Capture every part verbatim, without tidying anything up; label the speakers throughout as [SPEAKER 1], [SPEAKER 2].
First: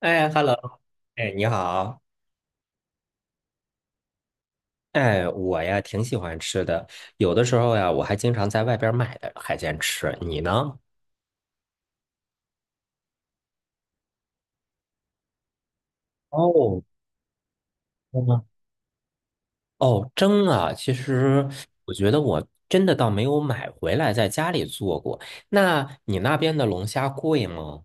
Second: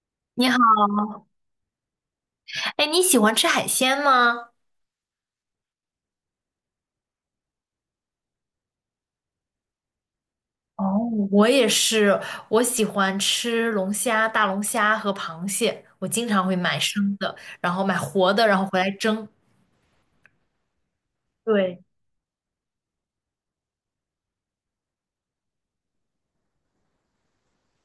[SPEAKER 1] 哎
[SPEAKER 2] 你
[SPEAKER 1] ，hello。
[SPEAKER 2] 好。
[SPEAKER 1] 哎，你好。
[SPEAKER 2] 哎，你喜欢吃海鲜吗？
[SPEAKER 1] 哎，我呀挺喜欢吃的。有的时候呀，我还经常在外边买的海鲜吃。你呢？
[SPEAKER 2] 哦，我也是，我喜欢吃龙虾、大龙虾和螃蟹，我经常会买
[SPEAKER 1] 哦，
[SPEAKER 2] 生的，然后买
[SPEAKER 1] 真的
[SPEAKER 2] 活
[SPEAKER 1] 吗？
[SPEAKER 2] 的，然后回来蒸。
[SPEAKER 1] 哦，蒸啊，其实
[SPEAKER 2] 对。
[SPEAKER 1] 我觉得我真的倒没有买回来在家里做过。那你那边的龙虾贵吗？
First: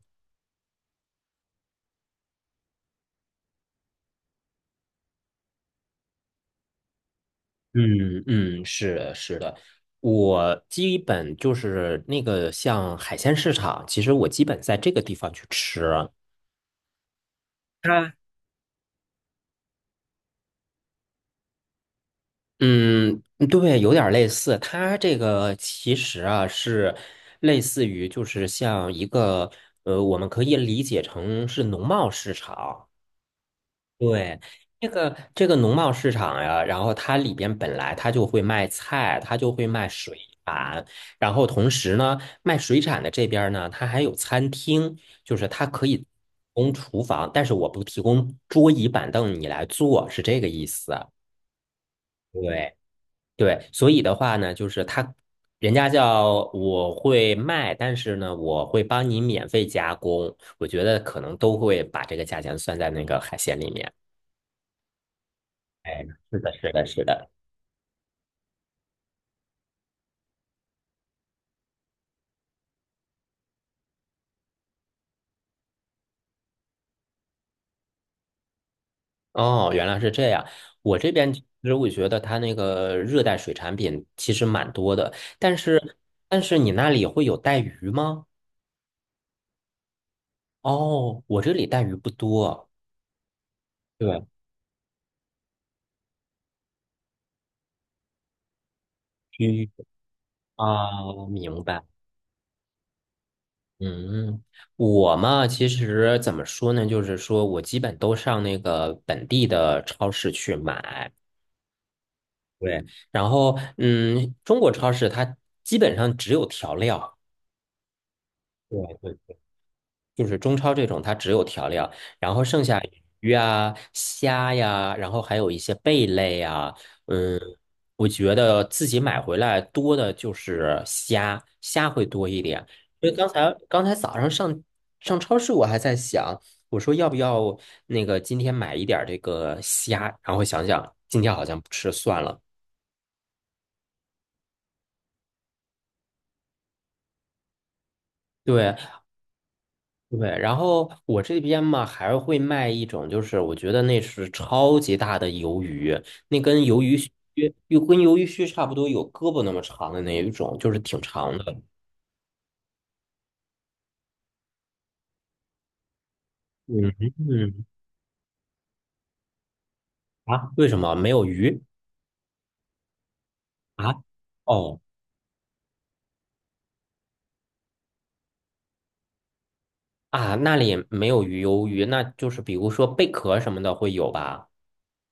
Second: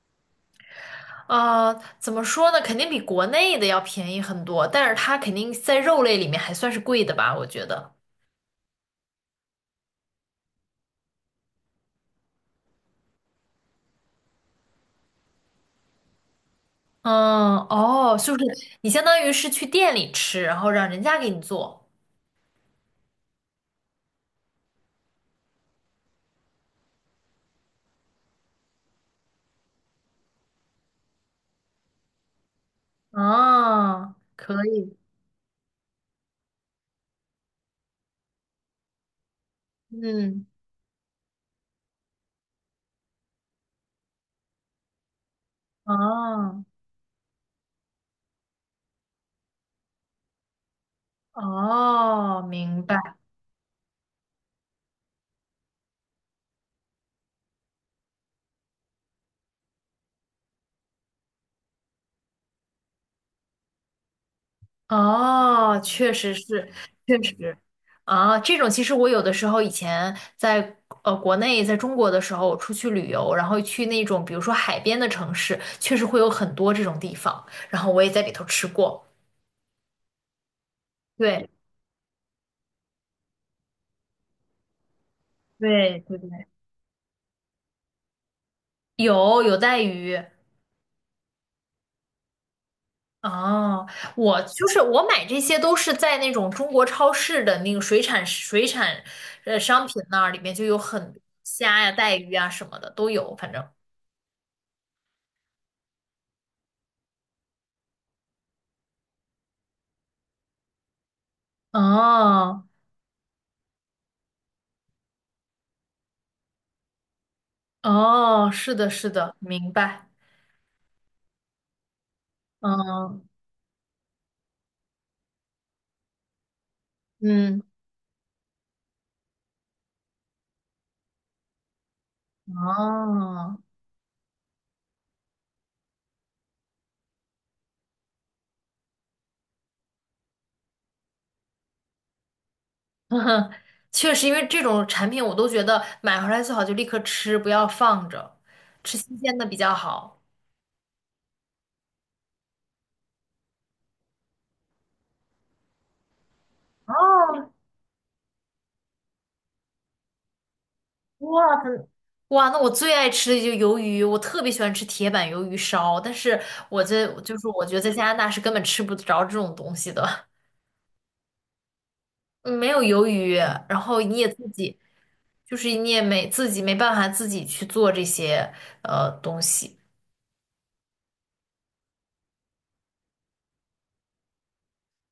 [SPEAKER 2] 啊，怎么说呢？肯定比国内的要便宜很多，但是它肯定在肉类里面还算是贵的吧，我觉得。
[SPEAKER 1] 嗯嗯，是的，是的。我基本就是那个像海鲜市场，其实我基本在这个地方去吃。啊。
[SPEAKER 2] 嗯，哦，就是 你相当于是去店里吃，然后让人家给你做。
[SPEAKER 1] 嗯，对，有点儿类似。它这个其实啊是类似于，就是像一个呃，我们可以理解成是农贸市场。
[SPEAKER 2] 啊，
[SPEAKER 1] 对，
[SPEAKER 2] 可
[SPEAKER 1] 这
[SPEAKER 2] 以。
[SPEAKER 1] 个这个农贸市场呀，然后它里边本来它就会卖菜，它就会卖水
[SPEAKER 2] 嗯，
[SPEAKER 1] 产。然后同时呢，卖水产的这边儿呢，它还有餐厅，就是它可以提
[SPEAKER 2] 哦，
[SPEAKER 1] 供厨房，但是我不提供桌椅板凳，你来坐，是这个意思。
[SPEAKER 2] 哦，
[SPEAKER 1] 对。
[SPEAKER 2] 明白。
[SPEAKER 1] 对，所以的话呢，就是他，人家叫我会卖，但是呢，我会帮你免费加工。我觉得可能都会把这个价钱算在那个海鲜里面。
[SPEAKER 2] 哦，
[SPEAKER 1] 哎，
[SPEAKER 2] 确实
[SPEAKER 1] 是的，
[SPEAKER 2] 是。
[SPEAKER 1] 是的，是
[SPEAKER 2] 确
[SPEAKER 1] 的。
[SPEAKER 2] 实，啊，这种其实我有的时候以前在呃国内，在中国的时候，我出去旅游，然后去那种比如说海边的城市，确实会有很多这种地方，然后我也在里头吃过。
[SPEAKER 1] 哦，原来是这样。我这边其
[SPEAKER 2] 对
[SPEAKER 1] 实我觉得它那个热带水产品其实蛮多的，但是
[SPEAKER 2] 对对
[SPEAKER 1] 但
[SPEAKER 2] 对，
[SPEAKER 1] 是你那里会有带鱼吗？
[SPEAKER 2] 有有带鱼。
[SPEAKER 1] 哦，我这里带鱼不多。
[SPEAKER 2] 哦，
[SPEAKER 1] 对，
[SPEAKER 2] 我就是我买这些都是在那种中国超市的那个水产水产呃
[SPEAKER 1] 鱼
[SPEAKER 2] 商品那儿，里面就有很多
[SPEAKER 1] 啊，明
[SPEAKER 2] 虾
[SPEAKER 1] 白。
[SPEAKER 2] 呀、带鱼啊什么的都有，反正。
[SPEAKER 1] 嗯，我嘛，其实怎么说呢，就是说我基本都上那个本地的超市去买。
[SPEAKER 2] 哦。
[SPEAKER 1] 对，然后嗯，中国超市它基本上只有调料。
[SPEAKER 2] 哦，是的，
[SPEAKER 1] 对
[SPEAKER 2] 是的，
[SPEAKER 1] 对。
[SPEAKER 2] 明白。
[SPEAKER 1] 就是中超这种，它只有调料，然后剩下
[SPEAKER 2] 嗯
[SPEAKER 1] 鱼啊、虾呀，然后还有一些贝类啊。嗯，
[SPEAKER 2] 嗯，
[SPEAKER 1] 我觉得自己买回来多的就是虾，虾会多一点。因为刚才
[SPEAKER 2] 哦，
[SPEAKER 1] 刚才早上上上超市，我还在想，我说要不要那个今天买一点儿这个虾，然后想想今天好像不吃算了。
[SPEAKER 2] 确实，因为这种产品我都觉得买回来最好就立刻吃，不要放着，
[SPEAKER 1] 对。
[SPEAKER 2] 吃新鲜的比较好。
[SPEAKER 1] 对，然后我这边嘛还会卖一种，就是我觉得那是超级大的鱿鱼，那跟鱿鱼须
[SPEAKER 2] 哦，
[SPEAKER 1] 又跟鱿鱼须差不多，有胳膊那么长的那一种，就是挺长
[SPEAKER 2] 哇，
[SPEAKER 1] 的。
[SPEAKER 2] 很哇，那我最爱吃的就是鱿鱼，我特别喜欢吃铁板鱿鱼烧，但是我
[SPEAKER 1] 嗯
[SPEAKER 2] 这就是
[SPEAKER 1] 嗯
[SPEAKER 2] 我觉得在加拿大是根本吃不着这种东西的。
[SPEAKER 1] 啊，为什么没有鱼
[SPEAKER 2] 嗯，没有鱿鱼，然后
[SPEAKER 1] 啊？
[SPEAKER 2] 你也自己
[SPEAKER 1] 哦
[SPEAKER 2] 就是你也没自己没办法自己去做这些呃东西。
[SPEAKER 1] 啊，那里没有鱼鱿鱼，那就是比如说贝壳什么的会有吧？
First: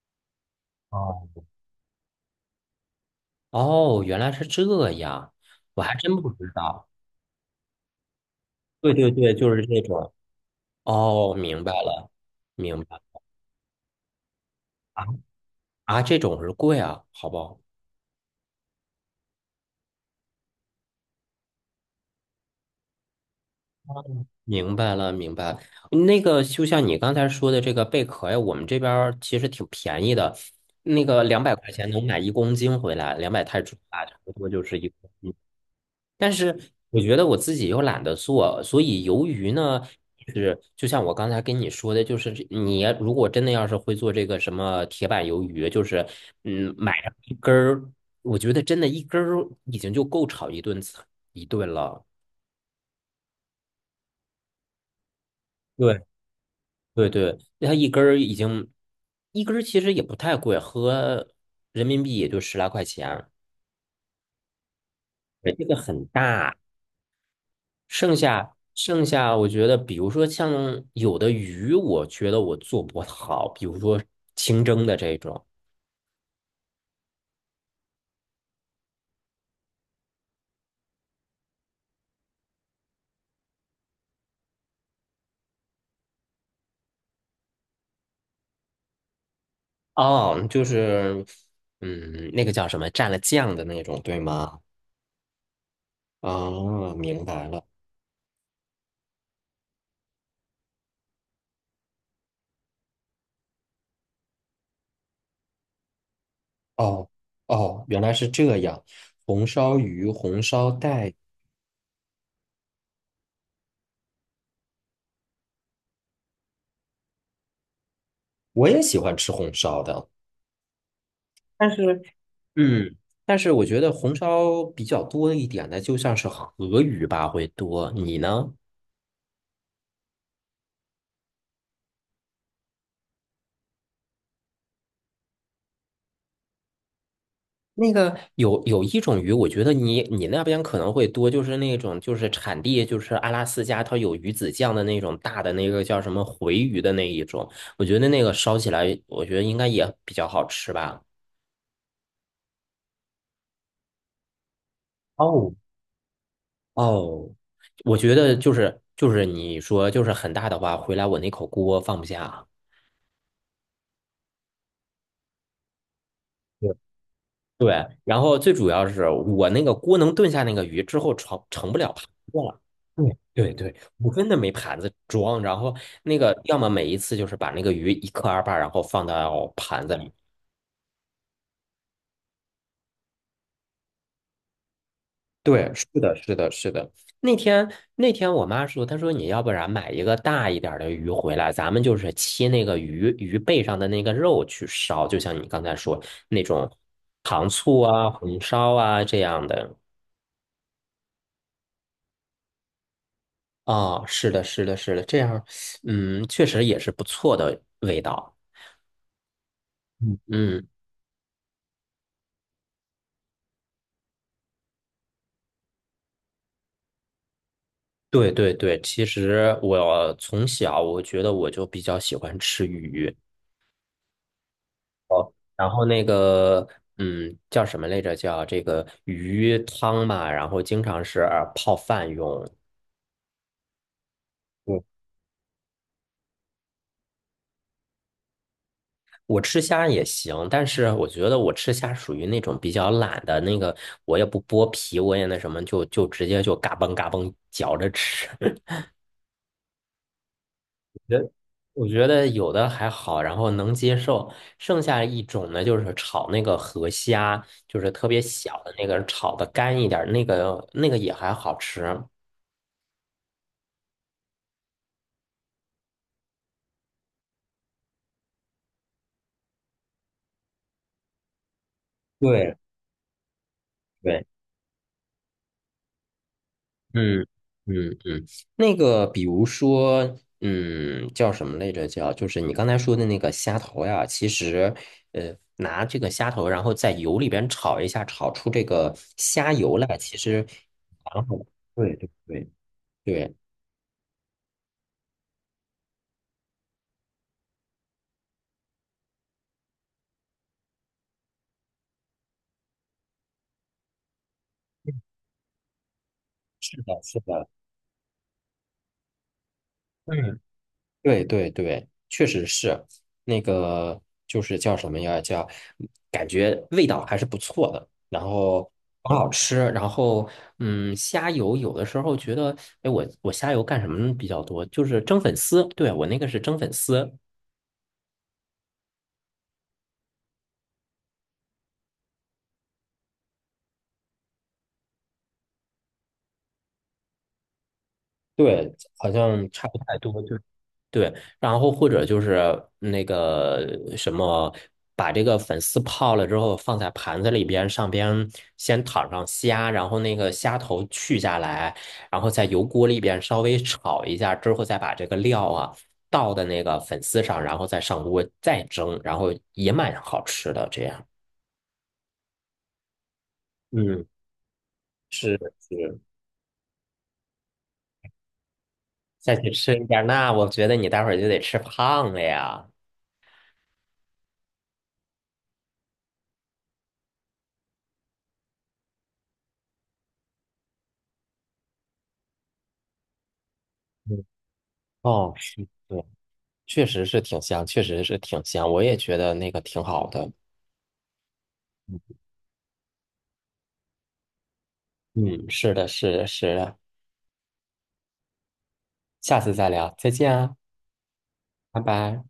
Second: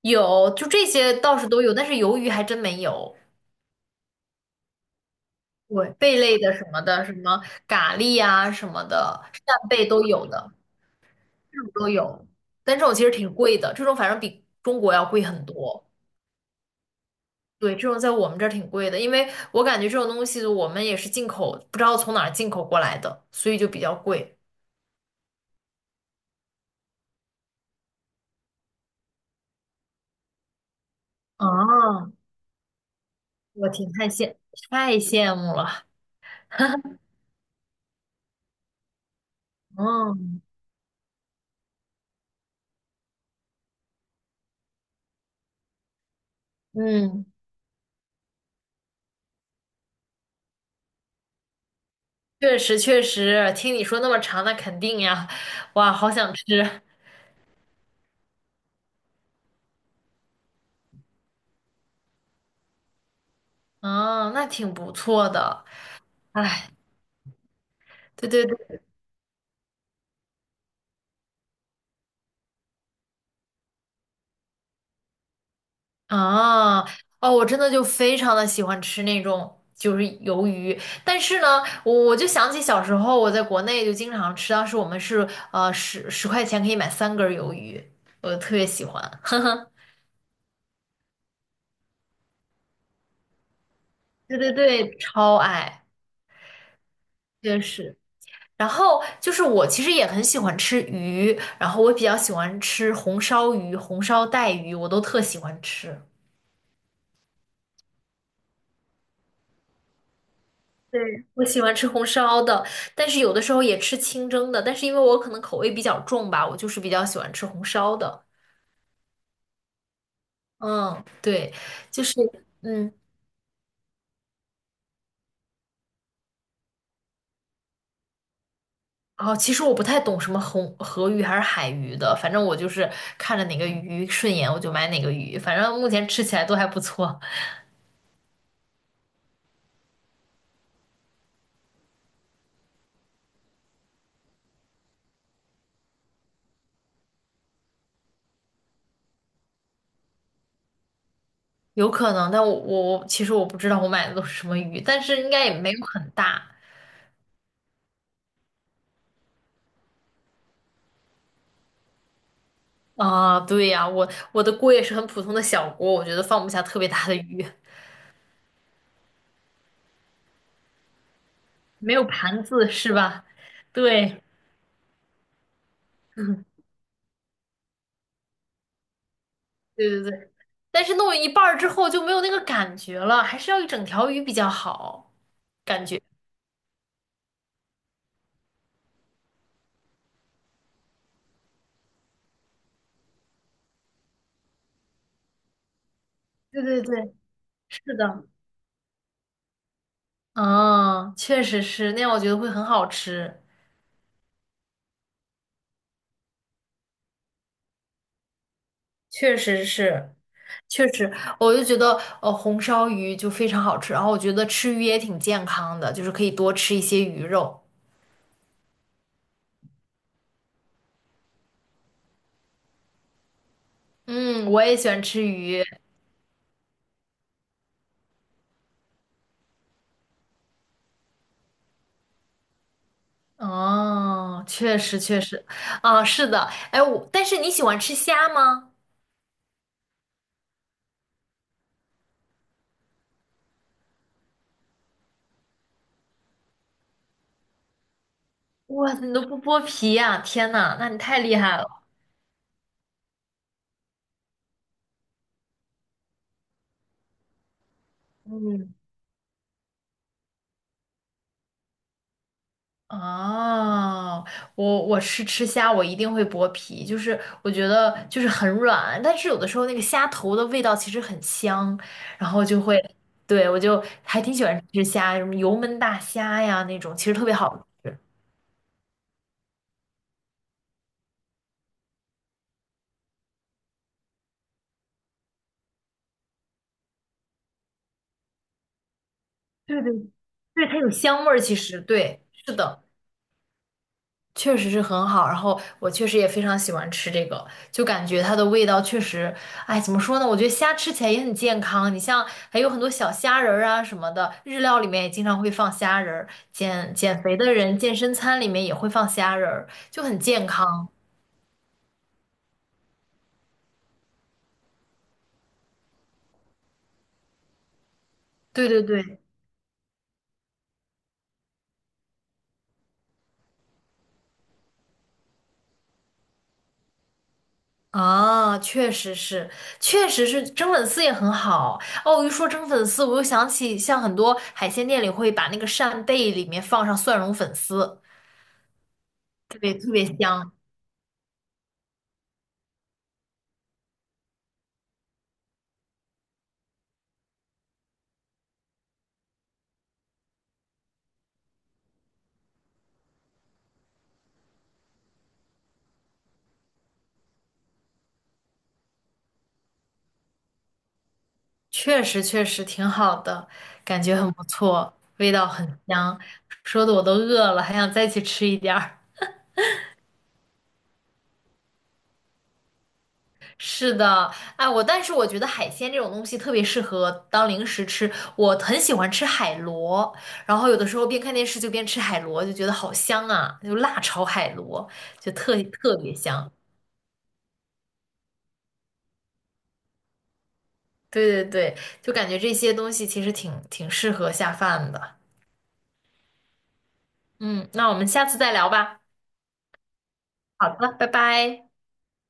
[SPEAKER 2] 有，就这些倒
[SPEAKER 1] 哦，
[SPEAKER 2] 是都有，但是鱿鱼还真没有。
[SPEAKER 1] 哦，原来是这样，我
[SPEAKER 2] 对，
[SPEAKER 1] 还真
[SPEAKER 2] 贝
[SPEAKER 1] 不
[SPEAKER 2] 类
[SPEAKER 1] 知
[SPEAKER 2] 的什么
[SPEAKER 1] 道。
[SPEAKER 2] 的，什么蛤蜊啊什么
[SPEAKER 1] 对对
[SPEAKER 2] 的，
[SPEAKER 1] 对，就是
[SPEAKER 2] 扇
[SPEAKER 1] 这
[SPEAKER 2] 贝都
[SPEAKER 1] 种。
[SPEAKER 2] 有的，
[SPEAKER 1] 哦，
[SPEAKER 2] 这
[SPEAKER 1] 明白
[SPEAKER 2] 种都
[SPEAKER 1] 了，
[SPEAKER 2] 有。但
[SPEAKER 1] 明
[SPEAKER 2] 这种
[SPEAKER 1] 白。
[SPEAKER 2] 其实挺贵的，这种反正比中国
[SPEAKER 1] 啊。
[SPEAKER 2] 要贵很多。
[SPEAKER 1] 啊，这种是贵啊，好不好？
[SPEAKER 2] 对，这种在我们这儿挺贵的，因为我感觉这种东西我们也是进口，不知道从哪儿进口过来的，所以就比较贵。
[SPEAKER 1] 明白了，明白了。那个就像你刚才说的这个贝壳呀，我们这边儿其实挺便宜的，那个两百块钱能
[SPEAKER 2] 啊，
[SPEAKER 1] 买一公斤回来，两百泰
[SPEAKER 2] 我
[SPEAKER 1] 铢
[SPEAKER 2] 挺
[SPEAKER 1] 吧，
[SPEAKER 2] 太
[SPEAKER 1] 差不
[SPEAKER 2] 羡
[SPEAKER 1] 多就是一
[SPEAKER 2] 太
[SPEAKER 1] 公。
[SPEAKER 2] 羡慕了。
[SPEAKER 1] 但是 我觉得我自己又懒得做，所以鱿鱼呢，
[SPEAKER 2] 嗯
[SPEAKER 1] 是就像我刚才跟你说的，就是这你如果真的要是会做这个什么铁板鱿鱼，就是嗯，买上
[SPEAKER 2] 嗯，
[SPEAKER 1] 一根儿，我觉得真的一根儿已经就够炒一顿菜一顿了。
[SPEAKER 2] 确实确实，听你说那么长，那肯定呀，哇，
[SPEAKER 1] 对。
[SPEAKER 2] 好想吃。
[SPEAKER 1] 对对，它一根儿已经一根儿其实也不太贵，合人民币也就十来块钱。
[SPEAKER 2] 哦，那挺不错
[SPEAKER 1] 对
[SPEAKER 2] 的。
[SPEAKER 1] 这个很大。
[SPEAKER 2] 哎，
[SPEAKER 1] 剩
[SPEAKER 2] 对对
[SPEAKER 1] 下
[SPEAKER 2] 对，
[SPEAKER 1] 剩下，我觉得比如说像有的鱼，我觉得我做不好，比如说清蒸的这种。
[SPEAKER 2] 啊，哦，我真的就非常的喜欢吃那种就是鱿鱼，但是呢，我我就想起小时候我在国内就经常吃，当时我们是呃十十块钱可以买三根儿鱿鱼，我特别喜欢。
[SPEAKER 1] 哦，就是嗯，那个叫什么蘸了酱的那种，对
[SPEAKER 2] 对对
[SPEAKER 1] 吗？
[SPEAKER 2] 对，超爱，
[SPEAKER 1] 哦，明白
[SPEAKER 2] 确
[SPEAKER 1] 了。
[SPEAKER 2] 实。然后就是我其实也很喜欢吃鱼，然后我比较喜欢吃红烧鱼、红烧带鱼，我都特喜欢吃。
[SPEAKER 1] 哦哦，原来是这样。红烧鱼、红烧
[SPEAKER 2] 对，
[SPEAKER 1] 带，
[SPEAKER 2] 我喜欢吃红烧的，但是有的时候也吃清蒸的，但是因为我可能口味比较重吧，我就是比较喜欢吃红烧的。
[SPEAKER 1] 我也喜欢吃红烧的。
[SPEAKER 2] 嗯，对，
[SPEAKER 1] 但是
[SPEAKER 2] 就是嗯，
[SPEAKER 1] 嗯，但是我觉得红烧比较多一点的，就像是河鱼吧，会多。你呢？
[SPEAKER 2] 哦，其实我不太懂什么红河鱼还是海鱼的，反正我就是看着哪个鱼顺眼我就买哪个鱼，反正目前吃起来都还不错。
[SPEAKER 1] 那个有有一种鱼，我觉得你你那边可能会多，就是那种就是产地就是阿拉斯加，它有鱼子酱的那种大的那个叫什么回鱼的那一种，我觉得那个烧起来，我觉得应该也比较好吃吧。
[SPEAKER 2] 有可能，但我我其实我不知道我买的都是什么鱼，但是应该
[SPEAKER 1] 哦，
[SPEAKER 2] 也没有很大
[SPEAKER 1] 哦，我觉得就是就是你说就是很大的话，回来我那口锅放不下。
[SPEAKER 2] 啊。对呀，我我的锅也是很普通的小锅，我觉得放不下特别大的鱼。
[SPEAKER 1] 对，然后最主要是我那个锅能炖下那个鱼之后盛盛不了
[SPEAKER 2] 没
[SPEAKER 1] 盘
[SPEAKER 2] 有
[SPEAKER 1] 子
[SPEAKER 2] 盘
[SPEAKER 1] 了。
[SPEAKER 2] 子是吧？
[SPEAKER 1] 对对对，我
[SPEAKER 2] 对，
[SPEAKER 1] 真的没盘子装。然后那个要么每一次就是把那个鱼一克二半，然后放到盘
[SPEAKER 2] 对
[SPEAKER 1] 子
[SPEAKER 2] 对
[SPEAKER 1] 里。
[SPEAKER 2] 对，但是弄一半儿之后就没有那个感觉了，还是要一整条鱼比较好，
[SPEAKER 1] 对，
[SPEAKER 2] 感
[SPEAKER 1] 是
[SPEAKER 2] 觉。
[SPEAKER 1] 的，是的，是的。那天那天我妈说，她说你要不然买一个大一点儿的鱼回来，咱们就是切那个鱼鱼背上的那个肉去烧，就像你刚才说那
[SPEAKER 2] 对
[SPEAKER 1] 种
[SPEAKER 2] 对对，
[SPEAKER 1] 糖醋
[SPEAKER 2] 是
[SPEAKER 1] 啊、
[SPEAKER 2] 的。
[SPEAKER 1] 红烧啊这样的。
[SPEAKER 2] 嗯，确实是，那样我觉得会很好吃，
[SPEAKER 1] 啊，是的，是的，是的，这样，嗯，确实也是不错的味道。
[SPEAKER 2] 确实是，
[SPEAKER 1] 嗯嗯，
[SPEAKER 2] 确实，我就觉得呃红烧鱼就非常好吃，然后我觉得吃鱼也挺健康的，就是可以多吃一些鱼肉。
[SPEAKER 1] 对对对，其实我从小我觉得我就比较喜欢吃鱼。
[SPEAKER 2] 嗯，我也喜欢吃鱼。
[SPEAKER 1] 然后那个，嗯，叫什么来着？叫这个鱼汤嘛，然后经常是泡饭用。
[SPEAKER 2] 哦，确实
[SPEAKER 1] 我
[SPEAKER 2] 确实，啊，是的，哎，我，但是你喜欢吃虾吗？
[SPEAKER 1] 我吃虾也行，但是我觉得我吃虾属于那种比较懒的那个，我也不剥皮，我也那什么，就就直接就嘎嘣嘎嘣嚼着吃。
[SPEAKER 2] 哇，你都不剥皮呀、天呐，那你
[SPEAKER 1] 觉
[SPEAKER 2] 太
[SPEAKER 1] 得
[SPEAKER 2] 厉害了。
[SPEAKER 1] 我觉得有的还好，然后能接受。剩下一种呢，就是炒那个河虾，就是特别小的
[SPEAKER 2] 嗯，
[SPEAKER 1] 那个，炒的干一点儿，那个那个也还好吃。
[SPEAKER 2] 哦，我我是吃虾，我一定会剥皮，就是我觉得就是很软，但是有的时候那个虾头的味道其实很香，然后
[SPEAKER 1] 对
[SPEAKER 2] 就会，对，我就还
[SPEAKER 1] 对，
[SPEAKER 2] 挺喜欢吃虾，什么油焖大虾呀那种，其实
[SPEAKER 1] 嗯
[SPEAKER 2] 特别好
[SPEAKER 1] 嗯
[SPEAKER 2] 吃，
[SPEAKER 1] 嗯，那个比如说，嗯，叫什么来着？叫就是你刚才说的那个虾头呀，其实，呃，拿这个虾头，然后在油里边炒一下，炒出这个虾油
[SPEAKER 2] 对对
[SPEAKER 1] 来，其实
[SPEAKER 2] 对，它有香
[SPEAKER 1] 蛮
[SPEAKER 2] 味
[SPEAKER 1] 好
[SPEAKER 2] 儿，
[SPEAKER 1] 的。
[SPEAKER 2] 其实
[SPEAKER 1] 对对
[SPEAKER 2] 对，
[SPEAKER 1] 对
[SPEAKER 2] 是的。
[SPEAKER 1] 对，
[SPEAKER 2] 确实是很好，然后我确实也非常喜欢吃这个，就感觉它的味道确实，哎，怎么说呢？我觉得虾吃起来也很健康，你像还有很多小虾仁儿啊什么的，日料里面也经常会放虾仁儿，
[SPEAKER 1] 是
[SPEAKER 2] 减
[SPEAKER 1] 的，是
[SPEAKER 2] 减肥
[SPEAKER 1] 的。
[SPEAKER 2] 的人健身餐里面也会放虾仁儿，就很
[SPEAKER 1] 嗯，
[SPEAKER 2] 健康。
[SPEAKER 1] 对对对，确实是那个，就是叫什么呀？叫感觉味道还是不错的，然后
[SPEAKER 2] 对对
[SPEAKER 1] 很
[SPEAKER 2] 对，
[SPEAKER 1] 好吃。然后，嗯，虾油有的时候觉得，哎，我我虾油干什么比较多？就是蒸粉丝。对，我那个是蒸粉丝。
[SPEAKER 2] 啊，确实是，确实是蒸粉丝也很好。哦，一说蒸粉丝，我又想起像很多海鲜店里会把那个扇贝里面放上蒜蓉粉丝，
[SPEAKER 1] 对，好像
[SPEAKER 2] 特
[SPEAKER 1] 差
[SPEAKER 2] 别
[SPEAKER 1] 不
[SPEAKER 2] 特
[SPEAKER 1] 太
[SPEAKER 2] 别
[SPEAKER 1] 多。
[SPEAKER 2] 香。
[SPEAKER 1] 对，然后或者就是那个什么，把这个粉丝泡了之后放在盘子里边，上边先躺上虾，然后那个虾头去下来，然后在油锅里边稍微炒一下之后，再把这个料啊倒的那个粉丝上，然后再上锅再蒸，然后也蛮好吃的。这样，
[SPEAKER 2] 确实确实挺好的，感
[SPEAKER 1] 嗯，
[SPEAKER 2] 觉很不错，味
[SPEAKER 1] 是
[SPEAKER 2] 道很
[SPEAKER 1] 是。
[SPEAKER 2] 香，说的我都饿了，还想再去吃一点儿。
[SPEAKER 1] 再去吃一点那我觉得你待会儿就得吃胖了呀。
[SPEAKER 2] 是的，哎，我但是我觉得海鲜这种东西特别适合当零食吃，我很喜欢吃海螺，然后有的时候边看电视就边吃海螺，就觉得好香啊，就辣
[SPEAKER 1] 嗯，
[SPEAKER 2] 炒海螺，就
[SPEAKER 1] 哦，
[SPEAKER 2] 特
[SPEAKER 1] 是。的。
[SPEAKER 2] 特别香。
[SPEAKER 1] 确实是挺香，确实是挺香，我也觉得那个挺好的。
[SPEAKER 2] 对对对，就感觉这些东西其实挺挺适合下饭的。
[SPEAKER 1] 嗯，是的，是的，是的。
[SPEAKER 2] 嗯，那我们下次再聊吧。
[SPEAKER 1] 下次再聊，再见啊，
[SPEAKER 2] 好的，拜拜。
[SPEAKER 1] 拜拜。